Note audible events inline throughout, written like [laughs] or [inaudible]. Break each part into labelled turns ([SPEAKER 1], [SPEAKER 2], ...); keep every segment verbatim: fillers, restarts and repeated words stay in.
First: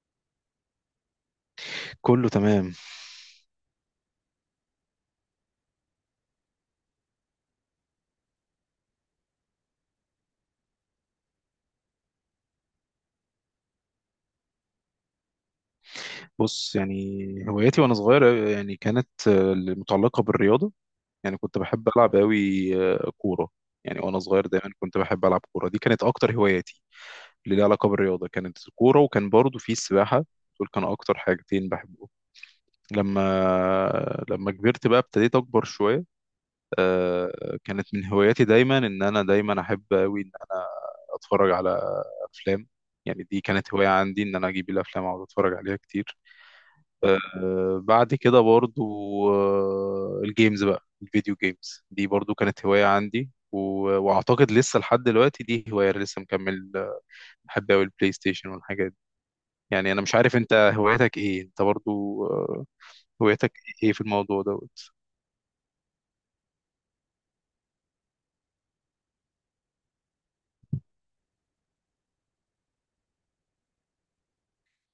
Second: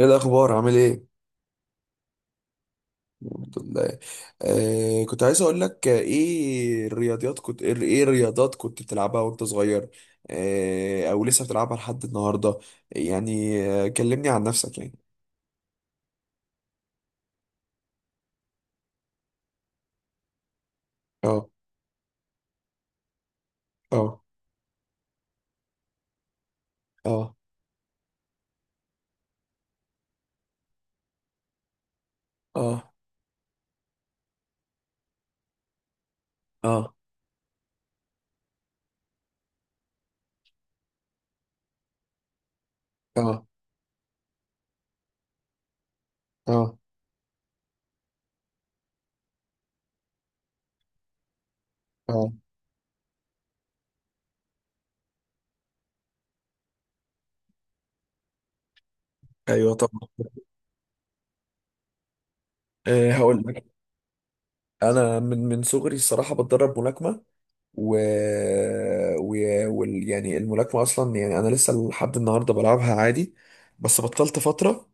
[SPEAKER 1] ايه الاخبار؟ عامل ايه؟
[SPEAKER 2] كله تمام.
[SPEAKER 1] الحمد لله. آه كنت عايز اقول لك، آه، ايه الرياضيات كنت ايه إيه الرياضات كنت بتلعبها وانت صغير؟ آه او لسه بتلعبها لحد النهارده؟ يعني آه كلمني عن نفسك يعني.
[SPEAKER 2] بص يعني، هواياتي وانا صغير أوي يعني كانت آه، متعلقه بالرياضه. يعني
[SPEAKER 1] اه.
[SPEAKER 2] كنت بحب العب قوي كوره. يعني وانا
[SPEAKER 1] اه.
[SPEAKER 2] صغير دايما كنت بحب العب كوره، دي كانت اكتر هواياتي
[SPEAKER 1] اه.
[SPEAKER 2] اللي ليها علاقه بالرياضه، كانت الكوره وكان برضو في السباحه. دول كانوا اكتر حاجتين بحبهم.
[SPEAKER 1] اه.
[SPEAKER 2] لما لما كبرت بقى ابتديت اكبر شويه.
[SPEAKER 1] اه.
[SPEAKER 2] آه، كانت من هواياتي دايما ان انا دايما احب قوي ان انا اتفرج على افلام. يعني دي
[SPEAKER 1] اه.
[SPEAKER 2] كانت هوايه عندي، ان انا اجيب الافلام واقعد اتفرج عليها كتير.
[SPEAKER 1] اه.
[SPEAKER 2] آه، بعد كده برضو، آه، الجيمز بقى، الفيديو جيمز دي
[SPEAKER 1] اه.
[SPEAKER 2] برضو كانت هواية عندي و- واعتقد لسه لحد دلوقتي دي هواية أنا لسه مكمل آه، بحب اوي البلاي ستيشن والحاجات دي.
[SPEAKER 1] ايوه
[SPEAKER 2] يعني
[SPEAKER 1] طبعا.
[SPEAKER 2] انا مش عارف انت هوايتك ايه، انت برضو آه،
[SPEAKER 1] آه هقول
[SPEAKER 2] هوايتك
[SPEAKER 1] لك.
[SPEAKER 2] ايه في الموضوع دوت؟
[SPEAKER 1] انا من من صغري الصراحه بتدرب ملاكمه و, و... وال... يعني الملاكمه اصلا، يعني انا لسه لحد النهارده بلعبها عادي، بس بطلت فتره.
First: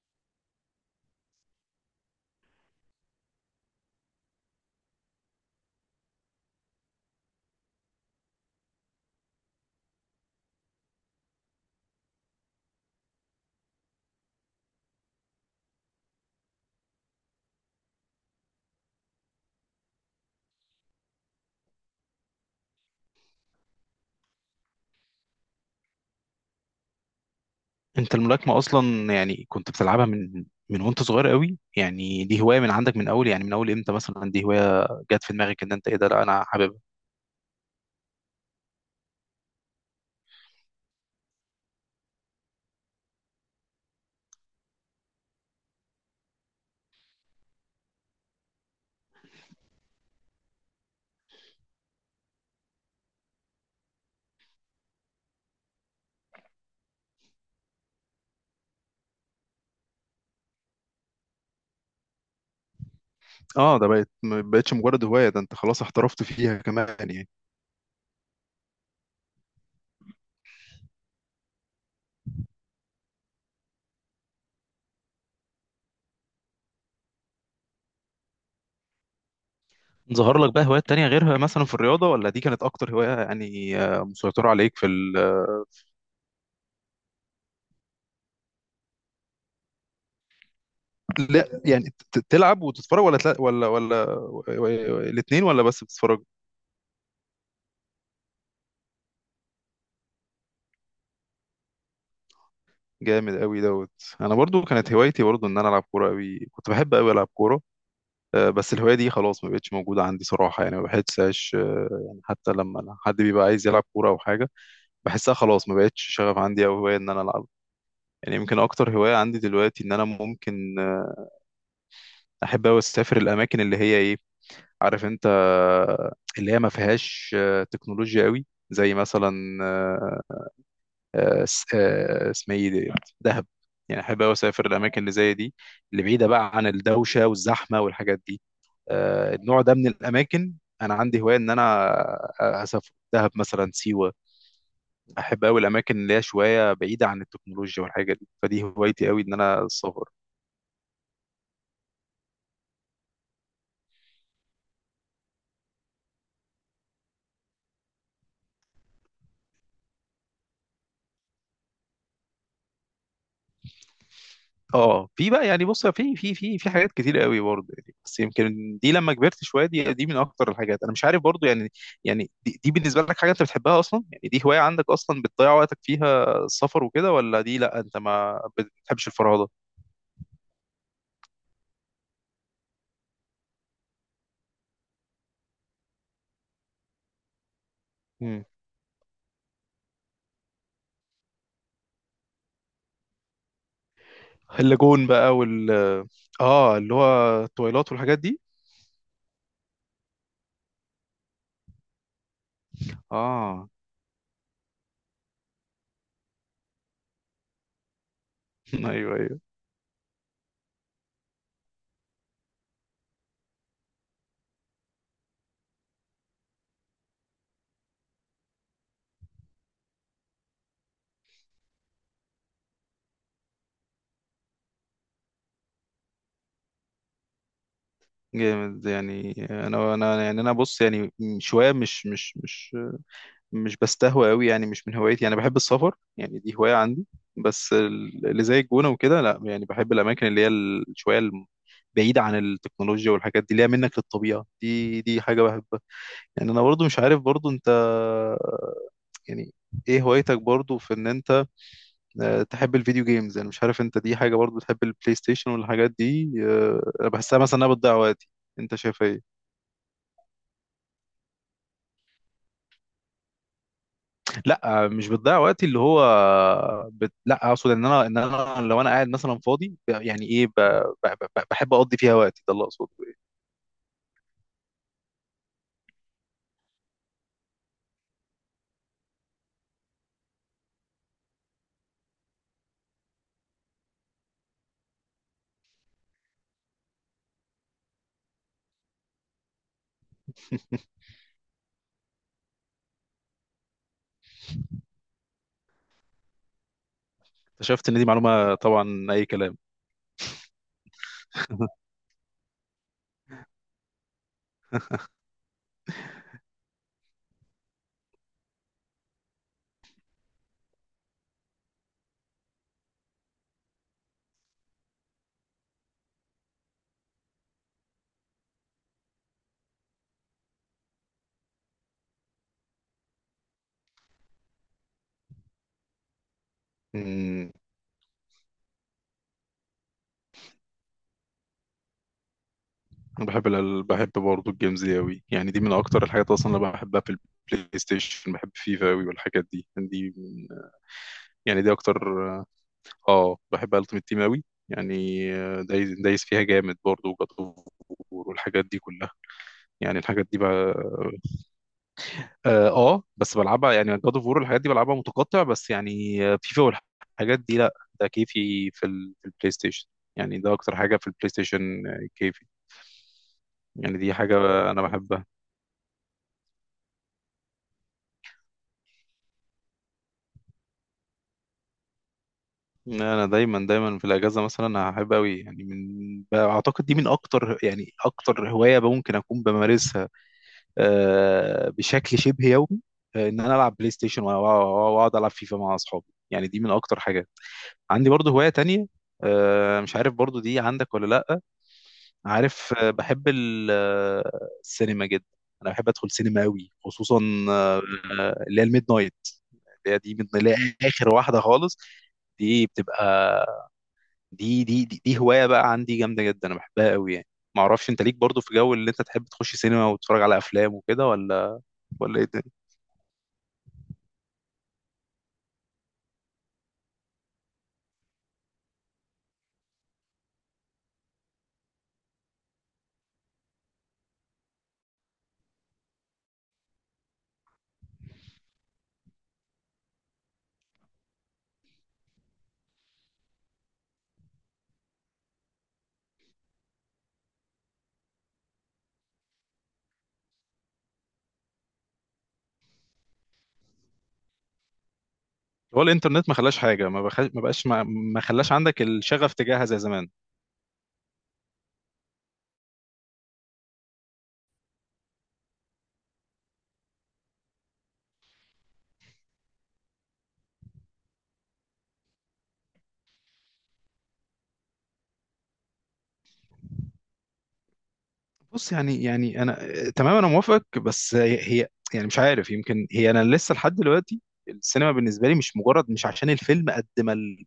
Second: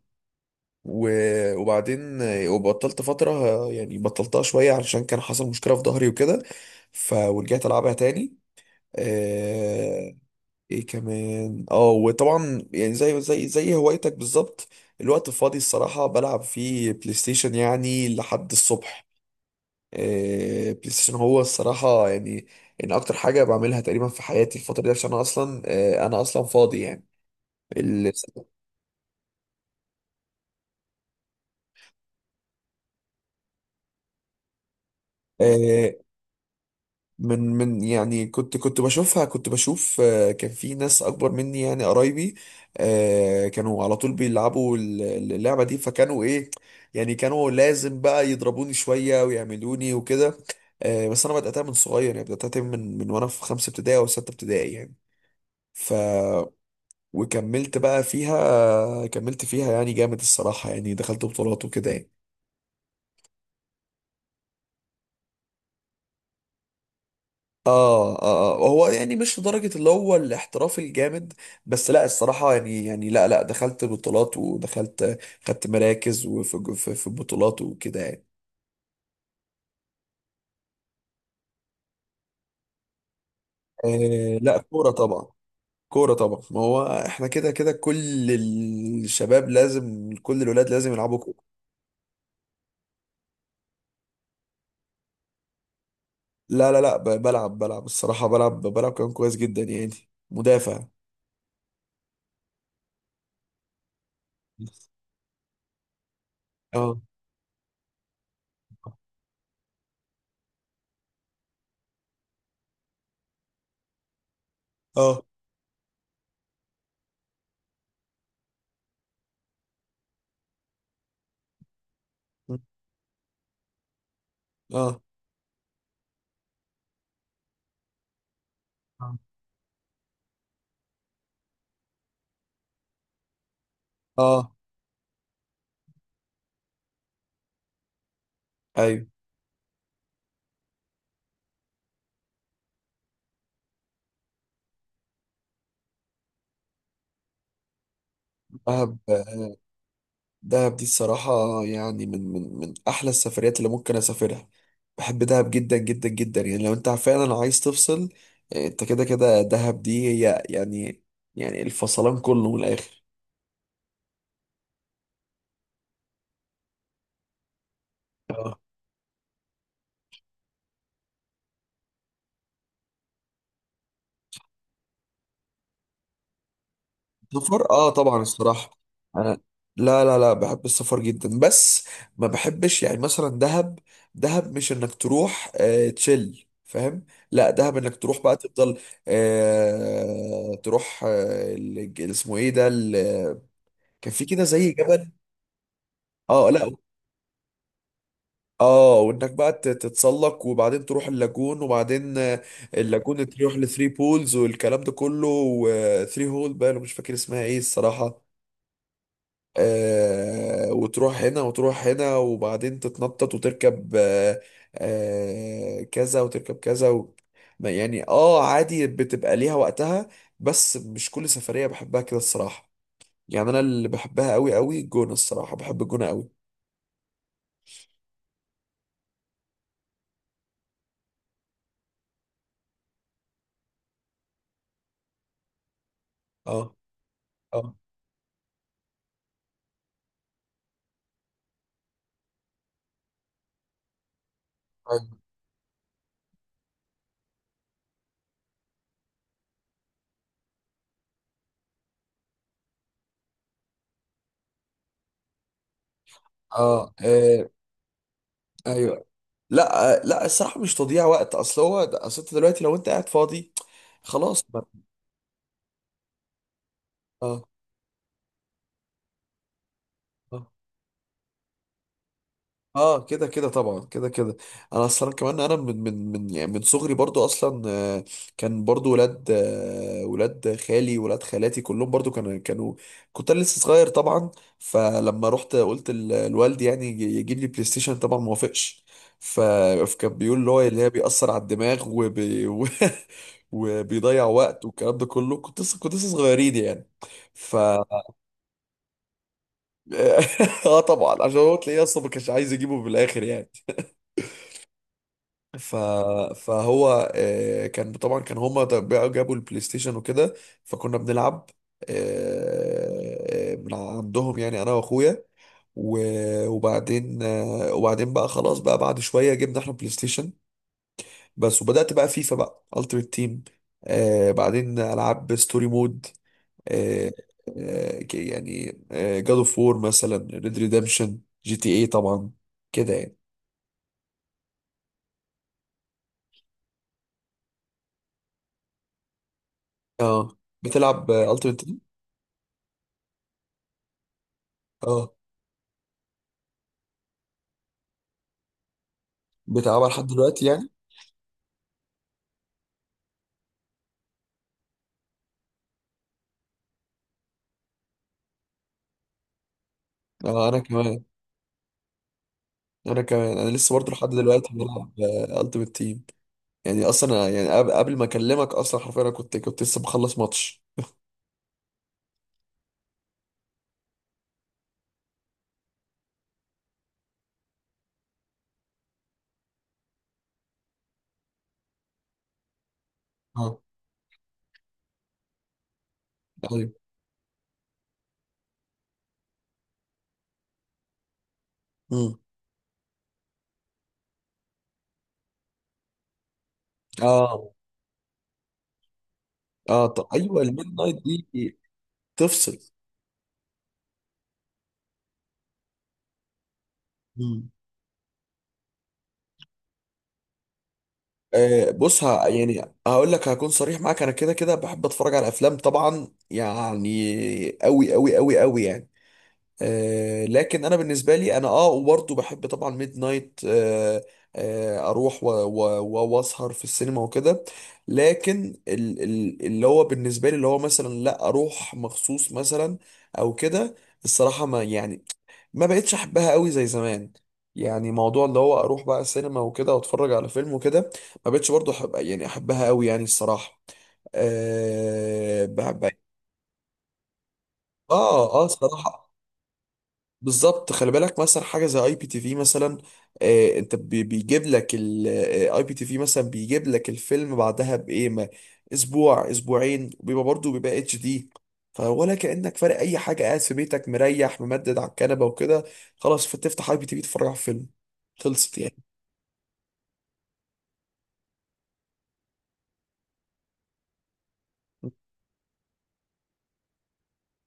[SPEAKER 1] و- وبعدين، آه، وبطلت فترة، آه، يعني بطلتها شوية علشان كان حصل مشكلة في ظهري وكده. ف ورجعت ألعبها تاني. آه، ايه كمان، اه وطبعا يعني زي زي زي هوايتك بالظبط. الوقت الفاضي، الصراحة بلعب فيه بلاي ستيشن يعني لحد الصبح. آه، بلاي ستيشن هو الصراحة يعني ان اكتر حاجة بعملها تقريبا في حياتي الفترة دي، عشان انا اصلا، آه، انا اصلا فاضي يعني. ال-
[SPEAKER 2] انت الملاكمة اصلا يعني كنت بتلعبها من من وانت صغير قوي؟ يعني دي هواية من عندك من اول، يعني من اول امتى مثلا دي هواية جت في دماغك ان انت
[SPEAKER 1] آه،
[SPEAKER 2] ايه ده، لا انا حاببها؟
[SPEAKER 1] من من يعني كنت كنت بشوفها، كنت بشوف، آه، كان في ناس اكبر مني يعني قرايبي. آه، كانوا على طول بيلعبوا ال- اللعبة دي، فكانوا ايه؟ يعني كانوا لازم بقى يضربوني شوية ويعملوني وكده. آه، بس انا بدأتها من صغير، يعني بدأتها من من وانا في خمسة ابتدائي او ستة ابتدائي يعني. ف وكملت بقى فيها، كملت فيها يعني جامد الصراحة، يعني دخلت بطولات وكده يعني.
[SPEAKER 2] اه، ده بقت ما بقتش مجرد هواية، ده انت خلاص احترفت فيها كمان يعني.
[SPEAKER 1] آه, اه اه هو يعني مش لدرجة اللي هو الاحتراف الجامد، بس لا، الصراحة يعني، يعني لا لا، دخلت بطولات ودخلت، خدت مراكز، وفي في, في بطولات وكده يعني.
[SPEAKER 2] ظهر لك بقى هوايات تانية غيرها مثلا في الرياضة، ولا دي كانت أكتر هواية يعني آه،
[SPEAKER 1] آه
[SPEAKER 2] مسيطرة
[SPEAKER 1] لا،
[SPEAKER 2] عليك في
[SPEAKER 1] كورة
[SPEAKER 2] ال...؟
[SPEAKER 1] طبعا. كورة طبعا، ما هو احنا كده كده كل الشباب لازم، كل الولاد لازم يلعبوا كورة.
[SPEAKER 2] لا يعني، ت- تلعب وتتفرج، ولا تلا... ولا ولا و- و- الاتنين، ولا بس بتتفرج؟
[SPEAKER 1] لا لا لا، ب- بلعب، بلعب الصراحة بلعب، بلعب كمان كويس جدا يعني. مدافع.
[SPEAKER 2] جامد قوي دوت. أنا برضو كانت هوايتي برضو إن أنا ألعب كورة قوي، كنت بحب
[SPEAKER 1] اه.
[SPEAKER 2] قوي ألعب كورة. آه، بس الهواية دي خلاص ما بقتش موجودة عندي صراحة، يعني ما بحسهاش آه، يعني حتى لما أنا- حد بيبقى عايز يلعب كورة أو حاجة،
[SPEAKER 1] اه.
[SPEAKER 2] بحسها خلاص ما بقتش شغف عندي أو هواية إن أنا ألعب. يعني يمكن أكتر هواية عندي دلوقتي إن أنا ممكن آه، أحب أوي أسافر الأماكن اللي هي إيه،
[SPEAKER 1] اه.
[SPEAKER 2] عارف انت، اللي هي ما فيهاش آه، تكنولوجيا قوي، زي مثلا آه، آه، س- آه، اسمها ايه دي؟ دهب. يعني احب قوي
[SPEAKER 1] اه.
[SPEAKER 2] اسافر الاماكن اللي زي دي، اللي بعيده بقى عن الدوشه والزحمه والحاجات دي،
[SPEAKER 1] ايوه
[SPEAKER 2] آه، النوع ده من الاماكن. انا عندي هوايه ان انا اسافر دهب مثلا، سيوه. احب قوي الاماكن اللي هي شويه بعيده عن التكنولوجيا والحاجه دي، فدي
[SPEAKER 1] بلعب.
[SPEAKER 2] هوايتي قوي ان انا السفر.
[SPEAKER 1] دهب دي الصراحة يعني من من من أحلى السفريات اللي ممكن أسافرها. بحب دهب جدا جدا جدا يعني، لو أنت فعلا عايز تفصل، آه، أنت كده كده دهب دي هي يعني. يعني الفصلان كله من الآخر.
[SPEAKER 2] اه، في بقى يعني، بص، في في في في حاجات كتير قوي برضه يعني، بس
[SPEAKER 1] اه،
[SPEAKER 2] يمكن دي لما كبرت شويه، دي دي من اكتر الحاجات، انا مش عارف برضه يعني. يعني دي, دي بالنسبه لك حاجه انت بتحبها اصلا يعني؟ دي هوايه عندك اصلا بتضيع وقتك فيها، السفر وكده، ولا دي
[SPEAKER 1] سفر،
[SPEAKER 2] لا
[SPEAKER 1] اه
[SPEAKER 2] انت
[SPEAKER 1] طبعا
[SPEAKER 2] ما
[SPEAKER 1] الصراحة
[SPEAKER 2] بتحبش
[SPEAKER 1] انا.
[SPEAKER 2] الفرهده؟
[SPEAKER 1] لا لا لا، بحب السفر جدا، بس ما بحبش يعني مثلا دهب. دهب مش انك تروح آه تشيل، فاهم؟ لا، دهب انك تروح بقى
[SPEAKER 2] مم.
[SPEAKER 1] تفضل، آه تروح، آه ال- اسمه ايه ده، كان في كده زي
[SPEAKER 2] اللاجون
[SPEAKER 1] جبل.
[SPEAKER 2] بقى وال،
[SPEAKER 1] اه، لا.
[SPEAKER 2] اه اللي هو التويلات والحاجات دي؟
[SPEAKER 1] اه، وانك بقى تت- تتسلق، وبعدين تروح اللاجون، وبعدين، آه، اللاجون تروح
[SPEAKER 2] اه.
[SPEAKER 1] لثري بولز والكلام ده كله، وثري هول بقى، أنا مش فاكر اسمها ايه الصراحة.
[SPEAKER 2] [laughs] ايوه ايوه.
[SPEAKER 1] آه وتروح هنا وتروح هنا، وبعدين تتنطط وتركب، آه آه كذا وتركب كذا و... ما- يعني، اه، عادي بتبقى ليها وقتها، بس مش كل سفرية بحبها كده الصراحة. يعني انا اللي بحبها قوي قوي الجونة، الصراحة بحب الجونة قوي.
[SPEAKER 2] جامد. يعني انا انا يعني انا، بص يعني، شويه مش مش مش مش بستهوى قوي يعني، مش من هوايتي. يعني بحب السفر، يعني دي هواية
[SPEAKER 1] اه.
[SPEAKER 2] عندي، بس
[SPEAKER 1] اه.
[SPEAKER 2] ال- اللي زي الجونة وكده لا. يعني بحب الأماكن اللي هي ال- شوية الم- بعيدة عن التكنولوجيا والحاجات دي، اللي هي منك للطبيعة، دي دي حاجة بحبها. يعني أنا برضو مش عارف برضو أنت، يعني إيه هوايتك برضو في إن أنت آه، تحب الفيديو جيمز؟ يعني مش عارف أنت دي حاجة برضو تحب البلاي ستيشن والحاجات دي؟ آه،
[SPEAKER 1] اه.
[SPEAKER 2] أنا بحسها
[SPEAKER 1] آه،
[SPEAKER 2] مثلا إنها بتضيع وقتي، أنت شايف
[SPEAKER 1] ايوه.
[SPEAKER 2] إيه؟
[SPEAKER 1] لا، آه، لا، الصراحه مش تضييع وقت، اصل هو ده- اصل انت دلوقتي لو انت قاعد فاضي، خلاص بقى.
[SPEAKER 2] لا مش بتضيع وقتي اللي هو بت...
[SPEAKER 1] اه.
[SPEAKER 2] لا اقصد ان انا، ان انا لو انا قاعد مثلا فاضي يعني
[SPEAKER 1] آه.
[SPEAKER 2] ايه، ب... ب... ب... بحب اقضي فيها وقتي، ده اللي اقصده.
[SPEAKER 1] اه كده كده طبعا، كده كده انا اصلا كمان انا من من من يعني من صغري برضو اصلا، آه، كان برضو ولاد، آه، ولاد خالي، ولاد خالاتي كلهم برضو كانوا كانوا، كنت أنا لسه صغير طبعا. فلما رحت قلت ل- لوالدي يعني يجي- يجيب لي بلاي ستيشن، طبعا ما وافقش. ف- فكان بيقول اللي هو اللي هي بيأثر على الدماغ وبي [laughs] و- وبيضيع وقت، والكلام ده كله، كنت لسه كنت لسه صغيرين يعني. ف
[SPEAKER 2] اكتشفت ان دي معلومه طبعا اي كلام.
[SPEAKER 1] [laughs] اه طبعا، عشان هو
[SPEAKER 2] [laughs]
[SPEAKER 1] تلاقيه اصلا ما كانش عايز يجيبه بالاخر يعني. ف... فهو، آه، كان طبعا، كان هما ده- بقى جابوا البلاي ستيشن وكده، فكنا بنلعب، آه، آه، من عندهم، يعني انا واخويا. و- وبعدين، آه، وبعدين بقى خلاص بقى، بعد شويه جبنا احنا بلاي ستيشن بس، وبدات بقى فيفا، بقى التيمت تيم. بعدين العاب ستوري مود، آه،
[SPEAKER 2] امم
[SPEAKER 1] آه، ك- يعني جاد اوف وور مثلا، ريد ريدمشن، جي تي اي طبعا، كده يعني.
[SPEAKER 2] أنا بحب ال... بحب برضه الجيمز دي قوي، يعني دي من اكتر الحاجات اصلا اللي بحبها في البلاي ستيشن. بحب فيفا قوي والحاجات دي، يعني دي
[SPEAKER 1] اه
[SPEAKER 2] من...
[SPEAKER 1] بتلعب
[SPEAKER 2] يعني
[SPEAKER 1] التيمت
[SPEAKER 2] دي اكتر. اه بحب التيمت تيم قوي. يعني
[SPEAKER 1] تيم؟
[SPEAKER 2] آه، دايس دايس فيها جامد برضه، وجات والحاجات دي كلها،
[SPEAKER 1] بتلعبها
[SPEAKER 2] يعني
[SPEAKER 1] لحد
[SPEAKER 2] الحاجات دي
[SPEAKER 1] دلوقتي يعني؟
[SPEAKER 2] بقى. اه آه، بس بلعبها يعني، جاد اوف وور الحاجات دي بلعبها متقطع بس، يعني فيفا والحاجات دي لا، ده كيفي في ال- في البلاي ستيشن. يعني
[SPEAKER 1] اه
[SPEAKER 2] ده
[SPEAKER 1] انا
[SPEAKER 2] اكتر حاجه
[SPEAKER 1] كمان،
[SPEAKER 2] في البلاي ستيشن آه، كيفي.
[SPEAKER 1] انا كمان، انا لسه برضه
[SPEAKER 2] يعني
[SPEAKER 1] لحد
[SPEAKER 2] دي حاجه
[SPEAKER 1] دلوقتي
[SPEAKER 2] انا
[SPEAKER 1] بلعب
[SPEAKER 2] بحبها.
[SPEAKER 1] التيمت تيم. يعني اصلا أنا- يعني قبل قبل ما اكلمك اصلا، حرفيا انا كنت كنت لسه مخلص ماتش.
[SPEAKER 2] انا دايما دايما في الاجازه مثلا هحب قوي، يعني من اعتقد دي من اكتر، يعني اكتر هوايه ممكن اكون بمارسها آه، بشكل شبه يومي، آه، ان انا
[SPEAKER 1] اه.
[SPEAKER 2] العب بلاي ستيشن وأ- وأ- واقعد العب فيفا مع اصحابي. يعني دي من
[SPEAKER 1] ايوه.
[SPEAKER 2] اكتر حاجات عندي برضو. هوايه تانية آه، مش عارف برضو دي عندك ولا لا،
[SPEAKER 1] امم.
[SPEAKER 2] عارف، آه، بحب ال- آه، السينما جدا. انا بحب ادخل سينما قوي، خصوصا
[SPEAKER 1] اه.
[SPEAKER 2] آه، آه، اللي هي الميد نايت،
[SPEAKER 1] اه.
[SPEAKER 2] اللي هي
[SPEAKER 1] طب
[SPEAKER 2] دي من
[SPEAKER 1] ايوه،
[SPEAKER 2] اللي هي
[SPEAKER 1] الميد نايت
[SPEAKER 2] اخر واحده
[SPEAKER 1] دي
[SPEAKER 2] خالص.
[SPEAKER 1] تفصل.
[SPEAKER 2] دي بتبقى، دي دي دي, دي هوايه بقى عندي جامده جدا، انا بحبها قوي يعني.
[SPEAKER 1] امم.
[SPEAKER 2] ما اعرفش انت ليك برضو في جو اللي انت تحب تخش سينما وتتفرج على افلام وكده، ولا
[SPEAKER 1] آه بص،
[SPEAKER 2] ولا ايه
[SPEAKER 1] ه...
[SPEAKER 2] الدنيا؟
[SPEAKER 1] يعني هقول لك، هكون صريح معاك، انا كده كده بحب اتفرج على افلام طبعا، يعني قوي قوي قوي قوي يعني. آه، لكن انا بالنسبه لي، انا اه وبرضه بحب طبعا ميد نايت، آه، آه، اروح و- و- و- واسهر في السينما وكده، لكن ال- ال- اللي هو بالنسبه لي، اللي هو مثلا لا اروح مخصوص مثلا او كده، الصراحه ما يعني، ما بقتش احبها قوي زي زمان. يعني موضوع اللي هو اروح بقى السينما وكده واتفرج على فيلم وكده، ما بقتش برضه احب، يعني احبها قوي يعني الصراحه. آه
[SPEAKER 2] هو
[SPEAKER 1] بحب.
[SPEAKER 2] الانترنت ما خلاش حاجه، ما بخ... ما بقاش ما, ما
[SPEAKER 1] اه اه
[SPEAKER 2] خلاش عندك
[SPEAKER 1] الصراحه
[SPEAKER 2] الشغف تجاهها زي زمان؟
[SPEAKER 1] بالظبط. خلي بالك مثلا حاجه زي اي بي تي في مثلا. آه انت بي- بيجيب لك الاي بي تي في مثلا، بيجيب لك الفيلم بعدها بايه، ما اسبوع اسبوعين، وبيبقى برضه بيبقى اتش دي، فولا كانك فارق اي حاجه، قاعد في بيتك مريح ممدد على الكنبه وكده، خلاص، فتفتح اي بي تي في تتفرج على فيلم، خلصت
[SPEAKER 2] بص
[SPEAKER 1] يعني.
[SPEAKER 2] يعني، يعني انا تمام انا موافق، بس هي، هي- يعني مش عارف، يمكن هي انا لسه لحد دلوقتي السينما بالنسبه لي مش مجرد، مش عشان الفيلم قد ما ال-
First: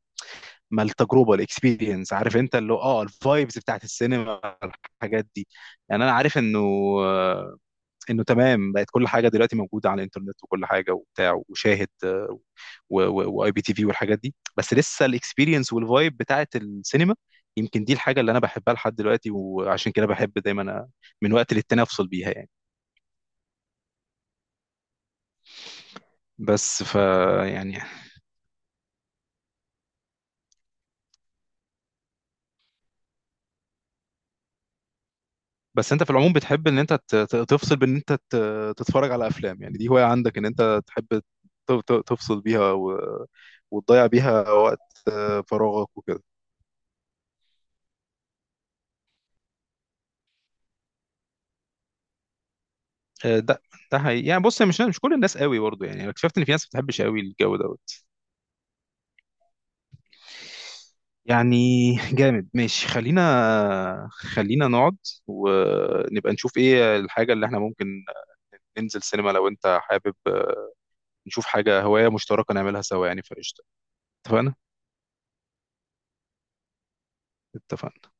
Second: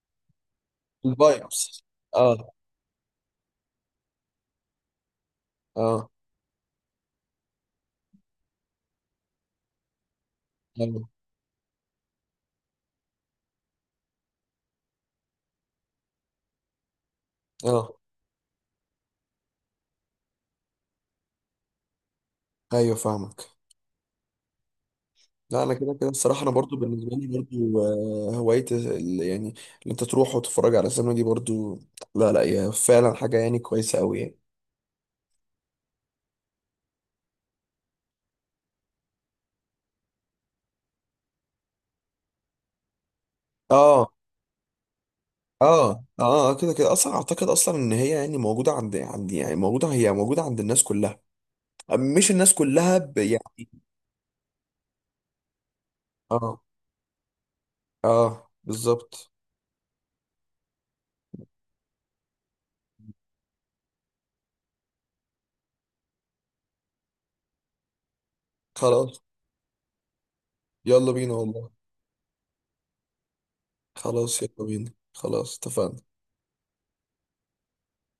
[SPEAKER 2] ما التجربه،
[SPEAKER 1] الفايبس.
[SPEAKER 2] الاكسبيرينس عارف
[SPEAKER 1] اه.
[SPEAKER 2] انت، اللي هو اه الفايبز بتاعت السينما الحاجات دي. يعني
[SPEAKER 1] اه.
[SPEAKER 2] انا عارف انه، انه تمام بقت كل حاجه دلوقتي موجوده على الانترنت وكل حاجه
[SPEAKER 1] اه.
[SPEAKER 2] وبتاع، وشاهد آه، و- و- واي بي تي في والحاجات دي، بس لسه الاكسبيرينس والفايب بتاعت السينما، يمكن دي
[SPEAKER 1] اه.
[SPEAKER 2] الحاجه اللي انا بحبها لحد دلوقتي، وعشان كده بحب دايما أ- من وقت للتاني افصل بيها يعني.
[SPEAKER 1] ايوه فاهمك. لا انا كده كده الصراحه، انا برضو
[SPEAKER 2] بس ف
[SPEAKER 1] بالنسبه لي
[SPEAKER 2] يعني،
[SPEAKER 1] برضو، آه، هوايه ال- يعني اللي انت تروح وتتفرج على سينما دي برضو، لا لا، هي فعلا حاجه يعني كويسه قوي يعني.
[SPEAKER 2] بس انت في العموم بتحب ان انت ت- ت- تفصل بان انت ت- تتفرج على افلام؟ يعني دي هوايه عندك ان انت تحب ت- ت- تفصل بيها و... وتضيع
[SPEAKER 1] اه.
[SPEAKER 2] بيها وقت آه،
[SPEAKER 1] اه.
[SPEAKER 2] فراغك وكده؟
[SPEAKER 1] اه. آه، كده كده اصلا اعتقد اصلا ان هي يعني موجوده عند عند يعني موجوده، هي موجوده عند الناس كلها، مش الناس كلها ب...
[SPEAKER 2] آه، ده
[SPEAKER 1] يعني.
[SPEAKER 2] ده حقيقي يعني، بص مش مش كل الناس قوي برضه يعني، أنا اكتشفت ان في
[SPEAKER 1] اه
[SPEAKER 2] ناس ما بتحبش قوي الجو دوت
[SPEAKER 1] اه بالظبط.
[SPEAKER 2] يعني. جامد، ماشي، خلينا خلينا نقعد ونبقى نشوف ايه الحاجة اللي احنا ممكن ننزل
[SPEAKER 1] خلاص
[SPEAKER 2] سينما لو انت حابب، آه،
[SPEAKER 1] يلا بينا
[SPEAKER 2] نشوف
[SPEAKER 1] والله.
[SPEAKER 2] حاجة هواية مشتركة نعملها سوا يعني، فقشطة.
[SPEAKER 1] خلاص
[SPEAKER 2] اتفقنا.
[SPEAKER 1] يلا بينا، خلاص اتفقنا.
[SPEAKER 2] اتفقنا.